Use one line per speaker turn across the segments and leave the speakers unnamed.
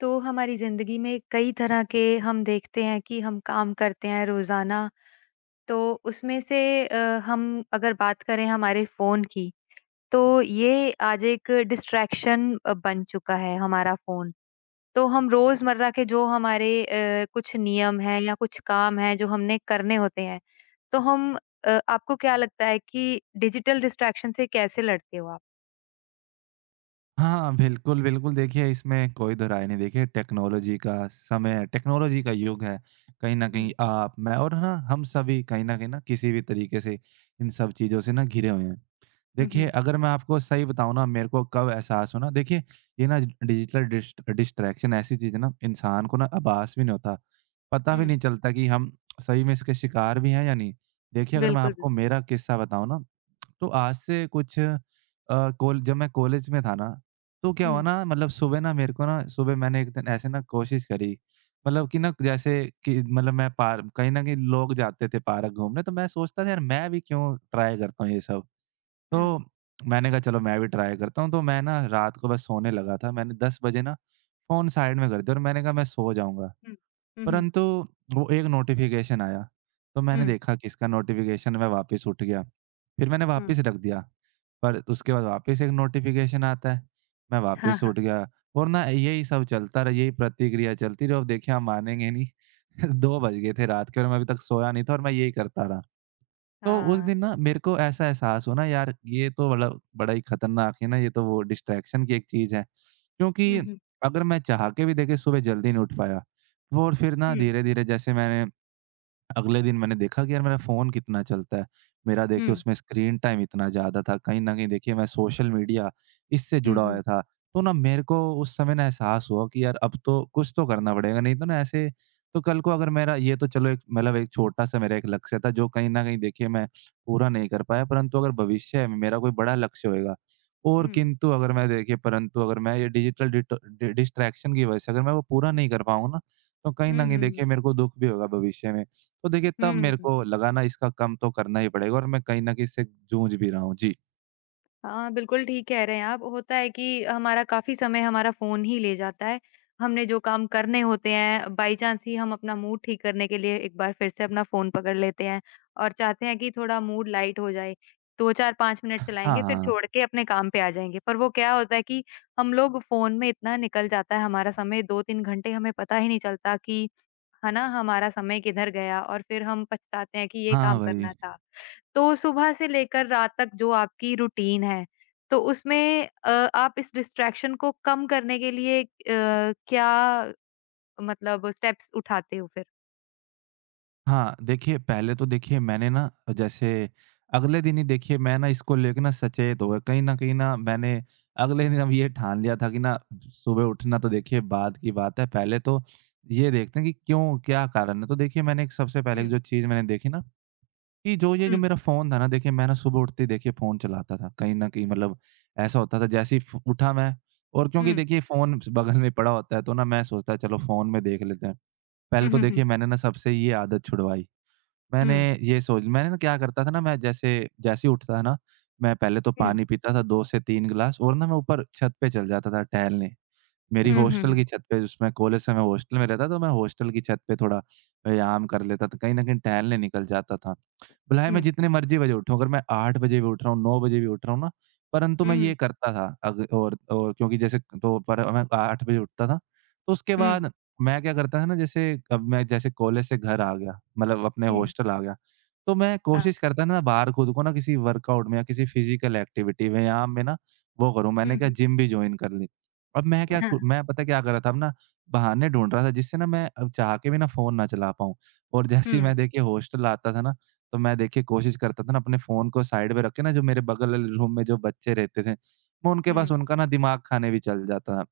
तो हमारी ज़िंदगी में कई तरह के हम देखते हैं कि हम काम करते हैं रोज़ाना, तो उसमें से अ, हम अगर बात करें हमारे फ़ोन की तो ये आज एक डिस्ट्रैक्शन अ, बन चुका है हमारा फ़ोन तो हम रोज़मर्रा के जो हमारे अ, कुछ नियम हैं या कुछ काम हैं जो हमने करने होते हैं तो हम अ, आपको क्या लगता है कि डिजिटल डिस्ट्रैक्शन से कैसे लड़ते हो आप?
हाँ बिल्कुल, बिल्कुल देखिए इसमें कोई दो राय नहीं देखिए टेक्नोलॉज़ी का समय टेक्नोलॉज़ी का युग है कहीं न कहीं
हुँ।
आप मैं और है ना हम सभी कहीं न कहीं ना किसी भी तरीक़े से इन सब चीज़ों से ना घिरे हुए हैं।
हुँ,
देखिए
हुँ।
अगर मैं आपको सही बताऊँ ना मेरे को कब एहसास हुआ ना देखिए ये ना डिजिटल डिस्ट डिस्ट्रैक्शन ऐसी चीज़ है ना इंसान को ना आभास भी नहीं होता पता भी
हुँ।
नहीं चलता कि हम सही में इसके शिकार भी हैं या नहीं? देखिए अगर मैं
बिल्कुल, बिल्
आपको मेरा किस्सा बताऊँ ना तो आज से कुछ अ, कॉल जब मैं कॉलेज में था ना तो क्या हुआ
हुँ।
ना मतलब सुबह ना मेरे को ना सुबह मैंने एक दिन ऐसे ना कोशिश करी मतलब कि ना जैसे कि मतलब मैं पाक कहीं न कहीं लोग जाते थे पार्क घूमने तो मैं सोचता था यार मैं भी क्यों ट्राय करता हूँ ये सब?
हुँ।
तो मैंने कहा चलो मैं भी ट्राय करता हूँ तो मैं ना रात को बस सोने लगा था मैंने 10 बजे ना फ़ोन साइड में कर दिया और मैंने कहा मैं सो जाऊँगा।
हुँ। हुँ, हुँ।
परंतु वो एक नोटिफ़िकेशन आया तो मैंने
हुँ।
देखा किसका नोटिफ़िकेशन मैं वापस उठ गया फ़िर मैंने
हुँ।
वापस रख दिया। पर उसके बाद वापस एक नोटिफ़िकेशन आता है मैं
हाँ,
वापस
हाँ।
उठ गया और ना यही सब चलता रहा यही प्रतिक्रिया चलती रही अब देखिए आप मानेंगे नहीं 2 बज गए थे रात को और मैं अभी तक सोया नहीं था और मैं यही करता रहा। तो उस
हाँ।
दिन ना मेरे को ऐसा एहसास हुआ ना यार ये तो मतलब बड़ा ही खतरनाक है ना ये तो वो डिस्ट्रैक्शन की एक चीज़ है क्योंकि
हुँ, हुँ।
अगर मैं चाह के भी देखिए सुबह जल्दी नहीं उठ पाया वो और फ़िर ना
हुँ।
धीरे-धीरे जैसे मैंने अगले दिन मैंने देखा कि यार मेरा फ़ोन कितना चलता है मेरा देखिए
हुँ।
उसमें स्क्रीन टाइम इतना ज़्यादा था कहीं न कहीं देखिए मैं सोशल मीडिया इससे
हुँ,
जुड़ा
हुँ।
हुआ था। तो ना मेरे को उस समय ना एहसास हुआ कि, यार अब तो कुछ तो करना पड़ेगा नहीं तो ना ऐसे तो कल को अगर मेरा ये तो चलो एक मतलब एक छोटा-सा मेरा एक लक्ष्य था जो कहीं न कहीं देखिए मैं पूरा नहीं कर पाया परंतु अगर भविष्य में मेरा कोई बड़ा लक्ष्य होएगा और
हुँ।
किंतु अगर मैं देखिए परंतु अगर मैं ये डिजिटल डिटर डि डिस्ट्रैक्शन की वजह से अगर मैं वो पूरा नहीं कर पाऊँ ना तो कहीं
हुँ,
न
हुँ,
कहीं देखिए
हुँ।
मेरे को दुःख भी होगा भविष्य में तो देखिए तब मेरे
हुँ।
को लगा ना इसका कम तो करना ही पड़ेगा और मैं कहीं न कहीं इससे जूझ भी रहा हूँ। जी।
हाँ, बिल्कुल, ठीक कह रहे हैं आप, होता है कि हमारा काफ़ी समय हमारा फ़ोन ही ले जाता है, हमने जो काम करने होते हैं, बाई-चांस ही हम अपना मूड ठीक करने के लिए एक बार फिर से अपना फ़ोन पकड़ लेते हैं और चाहते हैं कि थोड़ा मूड लाइट हो जाए। 2-4-5 मिनट
हाँ,
चलाएँगे फिर
हाँ।
छोड़ के अपने काम पे आ जाएँगे, पर वो क्या होता है कि हम लोग फ़ोन में इतना निकल जाता है हमारा समय 2-3 घंटे हमें पता ही नहीं चलता कि है ना? हमारा समय किधर गया और फिर हम पछताते हैं कि ये
हाँ,
काम करना
वही।
था। तो सुबह से लेकर रात तक जो आपकी रूटीन है, तो उसमें अ, आप इस डिस्ट्रैक्शन को कम करने के लिए अ, क्या मतलब स्टेप्स उठाते हो फिर?
हाँ, देखिए पहले तो देखिए मैंने ना, जैसे अगले दिन ही देखिए मैं ना इसको लेके ना सचेत हो गया, कहीं न कहीं ना मैंने अगले दिन अब ये ठान लिया था कि ना सुबह उठना तो देखिए बाद की बात है, पहले तो ये देखते हैं कि क्यों, क्या कारण है? तो देखिए मैंने एक सबसे पहले एक
हुँ।
जो चीज़ मैंने देखी ना, कि जो ये जो
हुँ।
मेरा फ़ोन था ना देखिए मैं ना सुबह उठते देखिए फ़ोन चलाता था कहीं न कहीं मतलब, ऐसा होता था जैसे ही फ़ उठा मैं। और क्योंकि
हुँ।
देखिए ये फ़ोन बगल में पड़ा होता है तो ना मैं सोचता है चलो फ़ोन में देख लेते हैं,
हुँ,
पहले तो
हुँ, हुँ।
देखिए मैंने ना सबसे ये आदत छुड़वाई। मैंने
हुँ।
ये सोच मैंने क्या करता था ना मैं जैसे जैसे ही उठता था ना, मैं पहले तो
हुँ।
पानी पीता था 2 से 3 ग्लास और ना मैं ऊपर छत पे चल जाता था टहलने। मेरी
हुँ, हुँ,
हॉस्टल
हुँ।
की छत पे जिसमें कॉलेज से मैं हॉस्टल में रहता तो मैं हॉस्टल की छत पे थोड़ा व्यायाम कर लेता था, कहीं न कहीं टहलने निकल जाता था, भले ही मैं
हुँ।
जितनी मर्ज़ी बजे उठूँ अगर मैं 8 बजे भी उठ रहा हूँ, 9 बजे भी उठ रहा हूँ ना, परंतु
हुँ,
मैं ये
हुँ।
करता था अग और और क्योंकि जैसे तो पर मैं तो 8 बजे उठता था। तो उसके
हुँ।
बाद मैं क्या करता था ना जैसे अब मैं जैसे कॉलेज से घर आ गया, मतलब अपने
हुँ।
हॉस्टल आ गया, तो मैं
हाँ।
कोशिश करता हूँ ना बाहर खुद को ना किसी वर्कआउट में या किसी फिज़िकल एक्टिविटी में या व्यायाम में ना वो करूँ,
हुँ,
मैंने क्या
हुँ।
जिम भी जॉइन कर लि। अब मैं क्या
हाँ,
कु
ह
मैं पता है क्या कर रहा था अब ना बहाने ढूँढ़ रहा था जिससे ना मैं अब चाह के भी ना फ़ोन ना चला पाऊँ और जैसे ही मैं
हुँ।
देखिए हॉस्टल आता था ना तो मैं देखिए कोशिश करता था ना अपने फ़ोन को साइड में रखे ना जो मेरे बगल ल रूम में जो बच्चे रहते थे, वो उनके पास
हुँ।
उनका ना दिमाग खाने भी चल जाता था,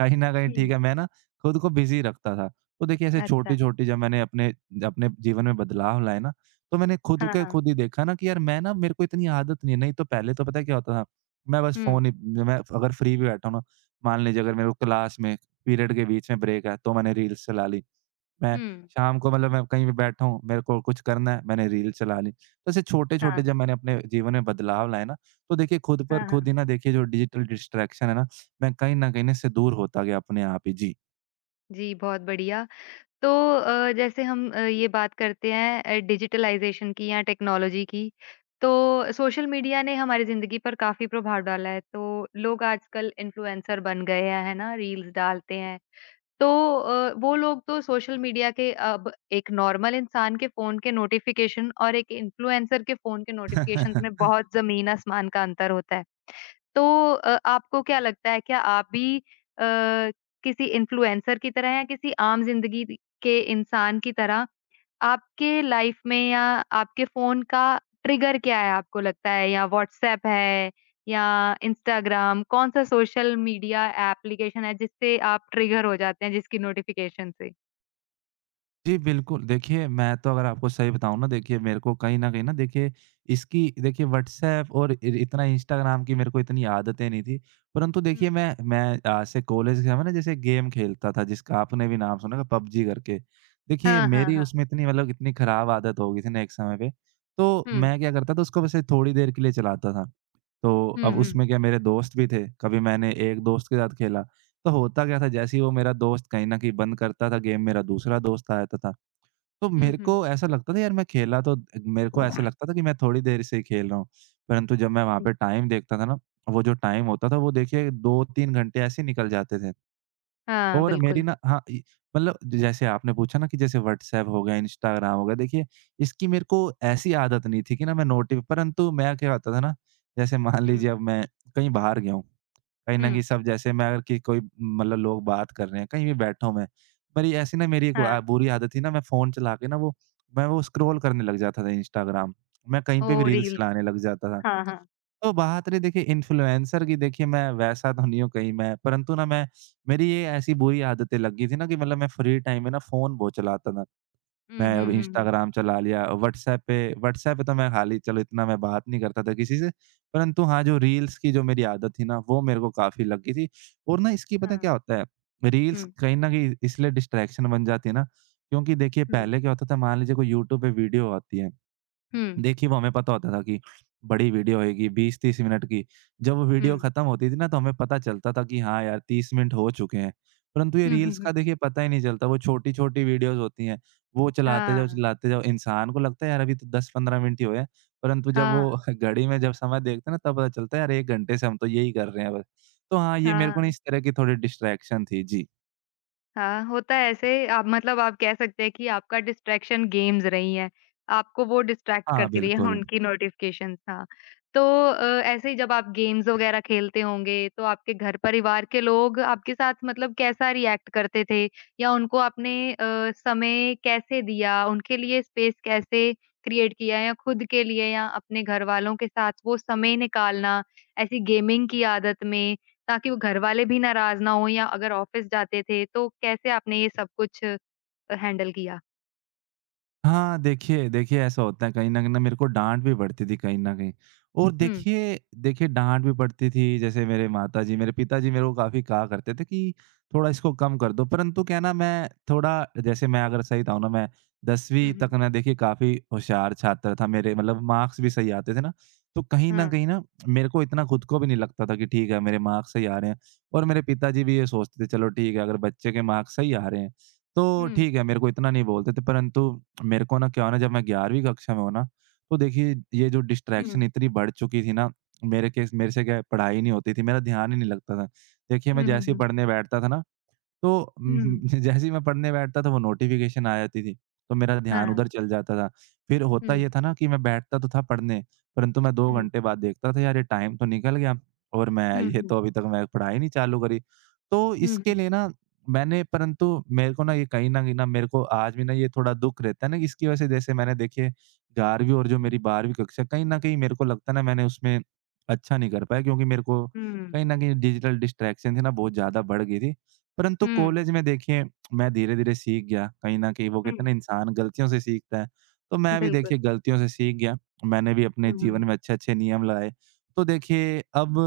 कहीं न कहीं ठीक
हुँ।
है मैं ना खुद को बिज़ी रखता था। तो देखिए ऐसे
अच्छा।
छोटी-छोटी जो मैंने अपने अपने जीवन में बदलाव लाए ना तो मैंने खुद
हाँ,
को
हाँ।
खुद ही देखा ना कि यार मैं ना मेरे को इतनी आदत नहीं है नहीं तो पहले तो पता है क्या होता था, मैं बस
हुँ।
फ़ोन ही मैं अगर फ्री भी बैठा हूँ ना, मान लीजिए अगर मेरे को क्लास में पीरियड के बीच में ब्रेक है तो मैंने रील्स चला ली, मैं
हुँ।
शाम को मतलब मैं कहीं भी बैठा हूँ, मेरे को कुछ करना है, मैंने रील चला ली, ऐसे
हाँ।
छोटे-छोटे जब मैंने अपने जीवन में बदलाव लाए ना, तो देखिए खुद पर
हाँ, हाँ।
खुद ही ना देखिए जो डिजिटल डिस्ट्रैक्शन है ना, मैं कहीं न कहीं इससे दूर होता गया अपने आप ही। जी।
जी, बहुत बढ़िया, तो अ, जैसे हम अ, ये बात करते हैं अ, डिजिटलाइज़ेशन की या टेक्नोलॉज़ी की, तो सोशल मीडिया ने हमारी ज़िंदगी पर काफ़ी प्रभाव डाला है तो लोग आजकल इन्फ्लुएंसर बन गए हैं, है ना? रील्स डालते हैं। तो अ, वो लोग तो सोशल मीडिया के अब एक नॉर्मल इंसान के फ़ोन के नोटिफ़िकेशन और एक इन्फ्लुएंसर के फ़ोन के नोटिफ़िकेशन में बहुत ज़मीन आसमान का अंतर होता है। तो अ, आपको क्या लगता है क्या आप भी अ, किसी इन्फ्लुएंसर की तरह या किसी आम ज़िंदगी दि के इंसान की तरह? आपके लाइफ में या आपके फ़ोन का ट्रिगर क्या है आपको लगता है? या व्हाट्सएप है या इंस्टाग्राम? कौन-सा सोशल मीडिया एप्लीकेशन है, जिससे आप ट्रिगर हो जाते हैं जिसकी नोटिफ़िकेशन से?
जी बिल्कुल, देखिए मैं तो अगर आपको सही बताऊँ ना देखिए मेरे को कहीं न कहीं न देखिए, इसकी देखिए व्हाट्सएप और इर इतना इंस्टाग्राम की मेरे को इतनी आदतें नहीं थी। परंतु
हुँ।
देखिए मैं मैं अ, जैसे कॉलेज के समय ना जैसे गेम खेलता था जिसका आपने भी नाम सुना था पबजी करके। देखिए
हाँ, हाँ,
मेरी
हाँ।
उसमें इतनी मतलब इतनी खराब आदत हो गई थी ना एक समय पे, तो
हुँ।
मैं क्या करता था उसको वैसे थोड़ी देर के लिए चलाता था, तो अब
हुँ, हुँ।
उसमें क्या मेरे दोस्त भी थे, कभी मैंने एक दोस्त के साथ खेला, तो होता क्या था जैसे ही वो मेरा दोस्त कहीं न कहीं बंद करता था गेम मेरा दूसरा दोस्त आ जाता था। तो
हुँ,
मेरे
हुँ।
को ऐसा लगता था यार मैं खेला तो मेरे को ऐसा लगता था कि मैं थोड़ी देर से ही खेल रहा हूँ, परंतु जब मैं वहाँ पे टाइम देखता था ना, वो जो टाइम होता था वो देखिए 2-3 घंटे ऐसे ही निकल जाते थे।
हाँ,
और मेरी
बिल्कुल।
ना हाँ इ मतलब जैसे आपने पूछा ना कि जैसे व्हाट्सएप हो गया, इंस्टाग्राम हो गया, देखिए इसकी मेरे को ऐसी आदत नहीं थी कि ना मैं नोटिव परंतु मैं क्या करता था ना? जैसे मान
हुँ।
लीजिए अब मैं कहीं बाहर गया हूँ, कहीं न
हुँ।
कहीं सब जैसे मैं अगर कि कोई मतलब लोग बात कर रहे हैं कहीं भी बैठा हूँ मैं, पर ये ऐसी ना मेरी एक
हाँ।
गुआ बुरी आदत थी ना मैं फ़ोन चला के ना वो मैं वो स्क्रॉल करने लग जाता था इंस्टाग्राम, मैं कहीं पे भी
ओह!
रील्स
रील,
चलाने लग जाता था।
हाँ, हाँ।
तो बात रही देखिए इन्फ्लुएंसर की देखिए मैं वैसा तो नहीं हूँ कहीं मैं परंतु ना मैं मेरी ये ऐसी बुरी आदतें लग गई थी ना कि मतलब मैं फ्री टाइम में ना फ़ोन बहुत चलाता था।
हुँ,
मैं
हुँ,
अब
हुँ, हुँ।
इंस्टाग्राम चला लिया व्हाट्सएप पे व्हाट्सएप पे तो मैं हाली चलो इतना मैं बात नहीं करता था किसी से, परंतु हाँ जो रील्स की जो मेरी आदत थी ना वो मेरे को काफ़ी लग गई थी और ना इसकी पता है
हाँ।
क्या होता है रील्स
हुँ।
कहीं न कहीं इसलिए डिस्ट्रैक्शन बन जाती है ना, क्योंकि देखिए
हुँ।
पहले क्या होता था मान लीजिए कोई यूट्यूब पे वीडियो आती है
हुँ।
देखिए, वो हमें पता होता था कि बड़ी वीडियो आएगी 20-30 मिनट की, जब वो वीडियो
हुँ।
ख़त्म होती थी ना, तो हमें पता चलता था कि हाँ, यार 30 मिनट हो चुके हैं, परंतु ये
हुँ, हुँ,
रील्स का
हुँ।
देखिए पता ही नहीं चलता वो छोटी-छोटी वीडियोज़ होती हैं। वो चलाते जाओ
हाँ।
चलाते जाओ इंसान को लगता है यार अभी तो 10-15 मिनट ही हुए हैं, परंतु जब वो
हाँ।
घड़ी में जब समय देखते हैं ना तब पता चलता है यार 1 घंटे से हम तो यही कर रहे हैं बस। तो हाँ, ये मेरे को ना
हाँ।
इस तरह की थोड़ी डिस्ट्रैक्शन थी। जी।
हाँ, होता है ऐसे, आप मतलब आप कह सकते हैं कि आपका डिस्ट्रैक्शन गेम्स रही हैं, आपको वो डिस्ट्रैक्ट
हाँ,
करती रही हैं,
बिल्कुल।
उनकी नोटिफिकेशंस। हाँ, तो अ, ऐसे ही जब आप गेम्स वग़ैरह खेलते होंगे, तो आपके घर परिवार के लोग आपके साथ मतलब कैसा रिएक्ट करते थे या उनको आपने अ, समय कैसे दिया, उनके लिए स्पेस कैसे क्रिएट किया या खुद के लिए या अपने घरवालों के साथ वो समय निकालना ऐसी गेमिंग की आदत में ताकि वो घरवाले भी नाराज़ ना हों या अगर ऑफ़िस जाते थे, तो कैसे आपने ये सब कुछ हैंडल किया?
हाँ, देखिए देखिए ऐसा होता है कहीं न कहीं ना मेरे को डाँट भी पड़ती थी कहीं न कहीं और
हुँ।
देखिए देखिए डाँट भी पड़ती थी, जैसे मेरे माता जी, मेरे पिता जी मेरे को काफ़ी कहा करते थे कि थोड़ा इसको कम कर दो, परंतु क्या है ना मैं थोड़ा जैसे मैं अगर सही बताऊँ ना मैं 10वीं
हुँ, हुँ।
तक ना देखिए काफ़ी होशियार छात्र था, मेरे मतलब मार्क्स भी सही आते थे ना, तो कहीं न
हाँ।
कहीं ना मेरे को इतना खुद को भी नहीं लगता था कि ठीक है, मेरे मार्क्स सही आ रहे हैं और मेरे पिता जी भी ये सोचते थे, "चलो ठीक है, अगर बच्चे के मार्क्स सही आ रहे हैं, तो
हुँ।
ठीक है," मेरे को इतना नहीं बोलते थे, परंतु मेरे को ना क्या हुआ ना जब मैं 11वीं कक्षा में हुआ ना, तो देखिए ये जो
हुँ।
डिस्ट्रैक्शन इतनी बढ़ चुकी थी ना, मेरे केस मेरे से क्या पढ़ाई नहीं होती थी, मेरा ध्यान ही नहीं लगता था, देखिए मैं
हुँ, हुँ,
जैसे ही
हुँ।
पढ़ने बैठता था ना, तो म
हुँ।
जैसे ही मैं पढ़ने बैठता तो वो नोटिफिकेशन आ जाती थी, तो मेरा ध्यान
हाँ।
उधर चल जाता था, फिर होता
हुँ।
ये था ना कि मैं बैठता तो था पढ़ने, परंतु मैं 2
हुँ।
घंटे बाद देखता था "यार ये टाइम तो निकल गया और मैं
हुँ,
ये
हुँ।
तो अभी तक मैंने पढ़ाई नहीं चालू करी।" तो
हुँ,
इसके
हुँ।
लिए ना मैंने परंतु मेरे को ना ये कहीं न कहीं ना मेरे को आज भी ना ये थोड़ा दुःख रहता है ना, इसकी वज़ह से जैसे मैंने देखिए 11वीं और जो
हुँ।
मेरी 12वीं कक्षा, कहीं न कहीं मेरे को लगता है ना, मैंने उसमें अच्छा नहीं कर पाया क्योंकि मेरे को कहीं
हुँ।
न कहीं डिजिटल डिस्ट्रैक्शन थी ना बहुत ज़्यादा बढ़ गई थी, परंतु
हुँ।
कॉलेज में देखिए मैं धीरे-धीरे सीख गया, कहीं न कहीं वो कहते हैं
हुँ।
ना इंसान गलतियों से सीखता है, तो मैं भी
बिल्कुल।
देखिए गलतियों से सीख गया, मैंने भी अपने
हुँ,
जीवन
हुँ।
में अच्छे-अच्छे नियम लाए, तो देखिए अब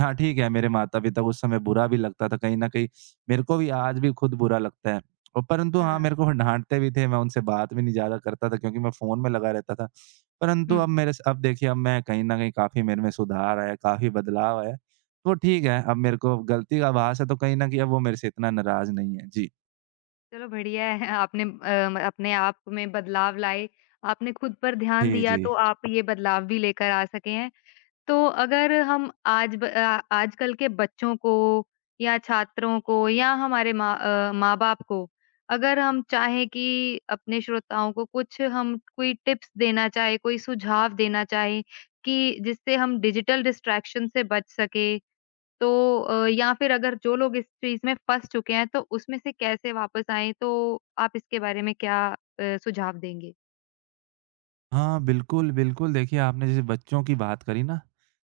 हाँ, ठीक है, मेरे माता-पिता को उस समय बुरा भी लगता था कहीं न कहीं, मेरे को भी आज भी खुद बुरा लगता है और परंतु हाँ,
हाँ।
मेरे को डाँटते भी थे, मैं उनसे बात भी नहीं ज़्यादा करता था क्योंकि मैं फ़ोन में लगा रहता था, परंतु
हुँ।
अब मेरे स अब देखिए अब मैं कहीं न कहीं काफ़ी मेरे में सुधार आया है, काफ़ी बदलाव आया है, तो ठीक है, अब मेरे को गलती का आभास है, तो कहीं न कहीं अब वो मेरे से इतना नाराज़ नहीं है। जी।
चलो बढ़िया है आपने अ, म अपने आप में बदलाव लाए। आपने ख़ुद पर ध्यान
जी,
दिया
जी।
तो आप ये बदलाव भी लेकर आ सके हैं। तो अगर हम आज ब अ, आजकल के बच्चों को या छात्रों को या हमारे माँ अ, माँ-बाप को अगर हम चाहें कि अपने श्रोताओं को कुछ हम कोई टिप्स देना चाहें, कोई सुझाव देना चाहें कि जिससे हम डिजिटल डिस्ट्रैक्शन से बच सकें तो अ, या फ़िर अगर जो लोग इस चीज़ में फँस चुके हैं, तो उसमें से कैसे वापस आएँ, तो आप इसके बारे में क्या अ, सुझाव देंगे?
हाँ, बिल्कुल, बिल्कुल देखिए आपने जैसे बच्चों की बात करी ना,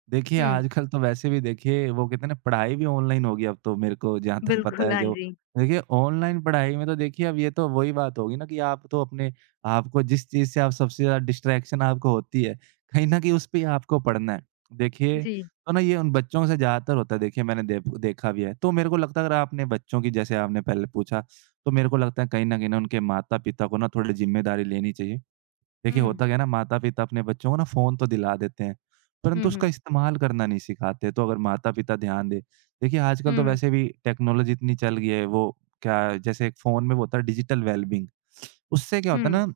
देखिए
हुँ।
आजकल तो वैसे भी देखिए वो कहते है ना पढ़ाई भी ऑनलाइन हो गई अब तो मेरे को जहाँ तक पता
बिल्कुल,
है
हाँ
जो।
जी।
देखिए ऑनलाइन पढ़ाई में तो देखिए अब ये तो वही बात होगी ना कि आप तो अपने आप को जिस चीज़ से आप सबसे ज़्यादा डिस्ट्रैक्शन आपको होती है कहीं न कहीं उस पे ही आपको पढ़ना है। देखिए
जी।
तो ना ये उन बच्चों से ज़्यादातर होता है देखिए मैंने देख देखा भी है। तो मेरे को लगता है अगर आपने बच्चों की जैसे आपने पहले पूछा तो मेरे को लगता है, कहीं न कहीं उनके माता-पिता को ना थोड़ी ज़िम्मेदारी लेनी चाहिए। देखिए
हुँ।
होता क्या है ना माता-पिता अपने बच्चों को ना फ़ोन तो दिला देते हैं।
हुँ,
परंतु उसका
हुँ।
इस्तेमाल करना नहीं सिखाते तो अगर माता-पिता ध्यान दें। देखिए आजकल
हुँ,
तो
हुँ।
वैसे भी टेक्नोलॉज़ी इतनी चल गई है वो क्या जैसे एक फ़ोन में वो होता है डिजिटल वेलबिंग उससे क्या होता है
हुँ।
ना,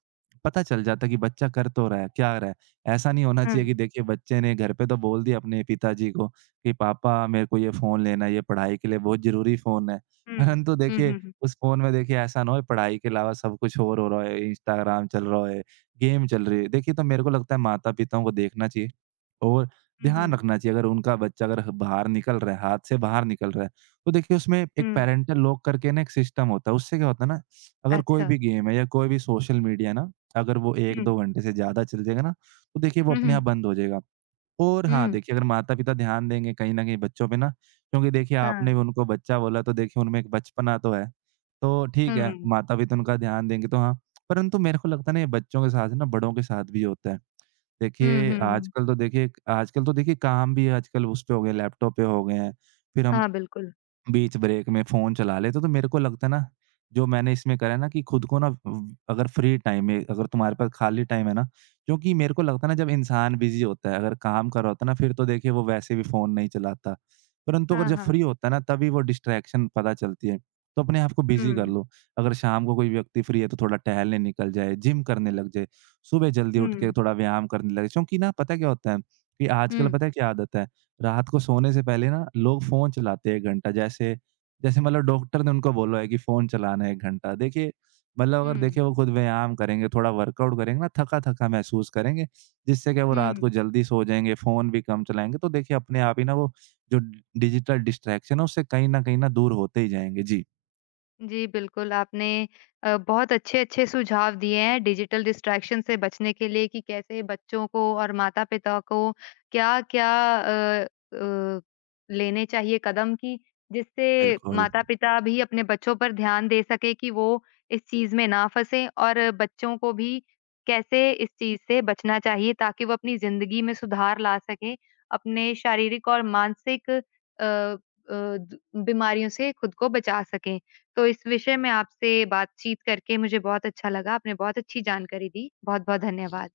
पता चल जाता है कि बच्चा कर तो रहा है, क्या कर रहा है, ऐसा नहीं होना चाहिए
हुँ।
कि देखिए बच्चे ने घर पे तो बोल दिया अपने पिताजी को कि पापा मेरे को ये फ़ोन लेना है, ये पढ़ाई के लिए बहुत ज़रूरी फ़ोन है।
हुँ।
परन्तु
हुँ,
देखिए
हुँ, हुँ।
उस फ़ोन में देखिए ऐसा ना होए, पढ़ाई के अलावा सब कुछ और हो रहा है, इंस्टाग्राम चल रहा है, गेम चल रही है, देखिए तो मेरे को लगता है माता-पिता को देखना चाहिए। और
हुँ,
ध्यान
हुँ।
रखना चाहिए अगर उनका बच्चा अगर बाहर निकल रहा है हाथ से बाहर निकल रहा है। तो देखिए उसमें एक
हुँ।
पैरेंटल लॉक करके ना एक सिस्टम होता है उससे क्या होता है ना अगर कोई
अच्छा।
भी गेम है या कोई भी सोशल मीडिया है ना अगर वो एक
हुँ।
दो घंटे से ज़्यादा चल जाएगा ना तो देखिए वो
हुँ,
अपने आप
हुँ।
बंद हो जाएगा। और हाँ
हुँ।
देखिए अगर माता-पिता ध्यान देंगे, कहीं न कहीं बच्चों पे ना क्योंकि देखिए आपने
हाँ।
उनको बच्चा बोला तो देखिए उनमें एक बचपना तो है। तो ठीक
हुँ, हुँ,
है,
हुँ।
माता-पिता उनका ध्यान देंगे तो हाँ। परंतु मेरे को लगता है ना ये बच्चों के साथ जो है ना बड़ों के साथ भी होता है।
हुँ,
देखिए,
हुँ हुँ।
आजकल तो देखिए आजकल तो देखिए काम भी आजकल उसपे हो गए हैं, लैपटॉप पे हो गए हैं, फ़िर हम
हाँ, बिल्कुल।
बीच ब्रेक में फ़ोन चला लेते तो मेरे को लगता ना जो मैंने इसमें करा है ना कि ख़ुद को ना अ अगर फ्री टाइम है अगर तुम्हारे पास खाली टाइम है ना जो कि मेरे को लगता है ना जब इंसान बिज़ी होता है अगर काम कर रहा होता है ना फ़िर तो देखिए वो वैसे भी फ़ोन नहीं चलाता। परंतु अगर
हाँ,
जब
हाँ।
फ्री होता है ना तभी वो डिस्ट्रैक्शन पता चलती है, तो अपने आप को बिज़ी कर
हुँ।
लो। अगर शाम को कोई व्यक्ति फ्री है तो थोड़ा टहलने निकल जाए, जिम करने लग जाए, सुबह जल्दी उठ के
हुँ।
थोड़ा व्यायाम करने लगे, चूँकि ना पता क्या होता है कि आजकल
हुँ।
पता है क्या आदत है रात को सोने से पहले ना लोग फ़ोन चलाते हैं 1 घंटा जैसे, जैसे मतलब डॉक्टर ने उनको बोला है कि फ़ोन चलाना 1 घंटा, देखिए मतलब अगर
हुँ।
देखिए वो ख़ुद व्यायाम करेंगे थोड़ा वर्कआउट करेंगे ना थका-थका महसूस करेंगे। जिससे क्या वो रात को
हुँ।
जल्दी सो जाएँगे फ़ोन भी कम चलाएँगे, तो देखिए अपने आप ही ना वो जो डिजिटल डिस्ट्रैक्शन है उससे कहीं न कहीं, ना दूर होते ही जाएँगे। जी।
जी, बिल्कुल आपने अ, बहुत अच्छे-अच्छे सुझाव दिए हैं डिजिटल डिस्ट्रैक्शन से बचने के लिए कि कैसे बच्चों को और माता-पिता को क्या-क्या अ अ, लेने चाहिए कदम की जिससे
बिल्कुल।
माता-पिता भी अपने बच्चों पर ध्यान दे सकें कि वो इस चीज़ में ना फँसें और बच्चों को भी कैसे इस चीज़ से बचना चाहिए ताकि वो अपनी ज़िंदगी में सुधार ला सकें, अपने शारीरिक और मानसिक अ अ, द बीमारियों से ख़ुद को बचा सकें। तो इस विषय में आपसे बातचीत करके मुझे बहुत अच्छा लगा। आपने बहुत अच्छी जानकारी दी, बहुत-बहुत धन्यवाद।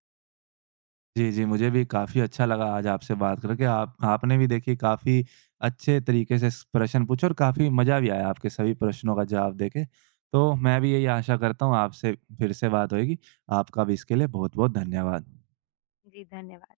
जी, जी, मुझे भी काफ़ी अच्छा लगा आज आपसे बात करके, आप आपने भी देखिए काफ़ी अच्छे तरीक़े से स प्रश्न पूछा और काफ़ी मज़ा भी आया आपके सभी प्रश्नों का जवाब देके। तो मैं भी यही आशा करता हूँ आपसे फ़िर से बात होएगी, आपका भी इसके लिए बहुत-बहुत धन्यवाद।
जी, धन्यवाद।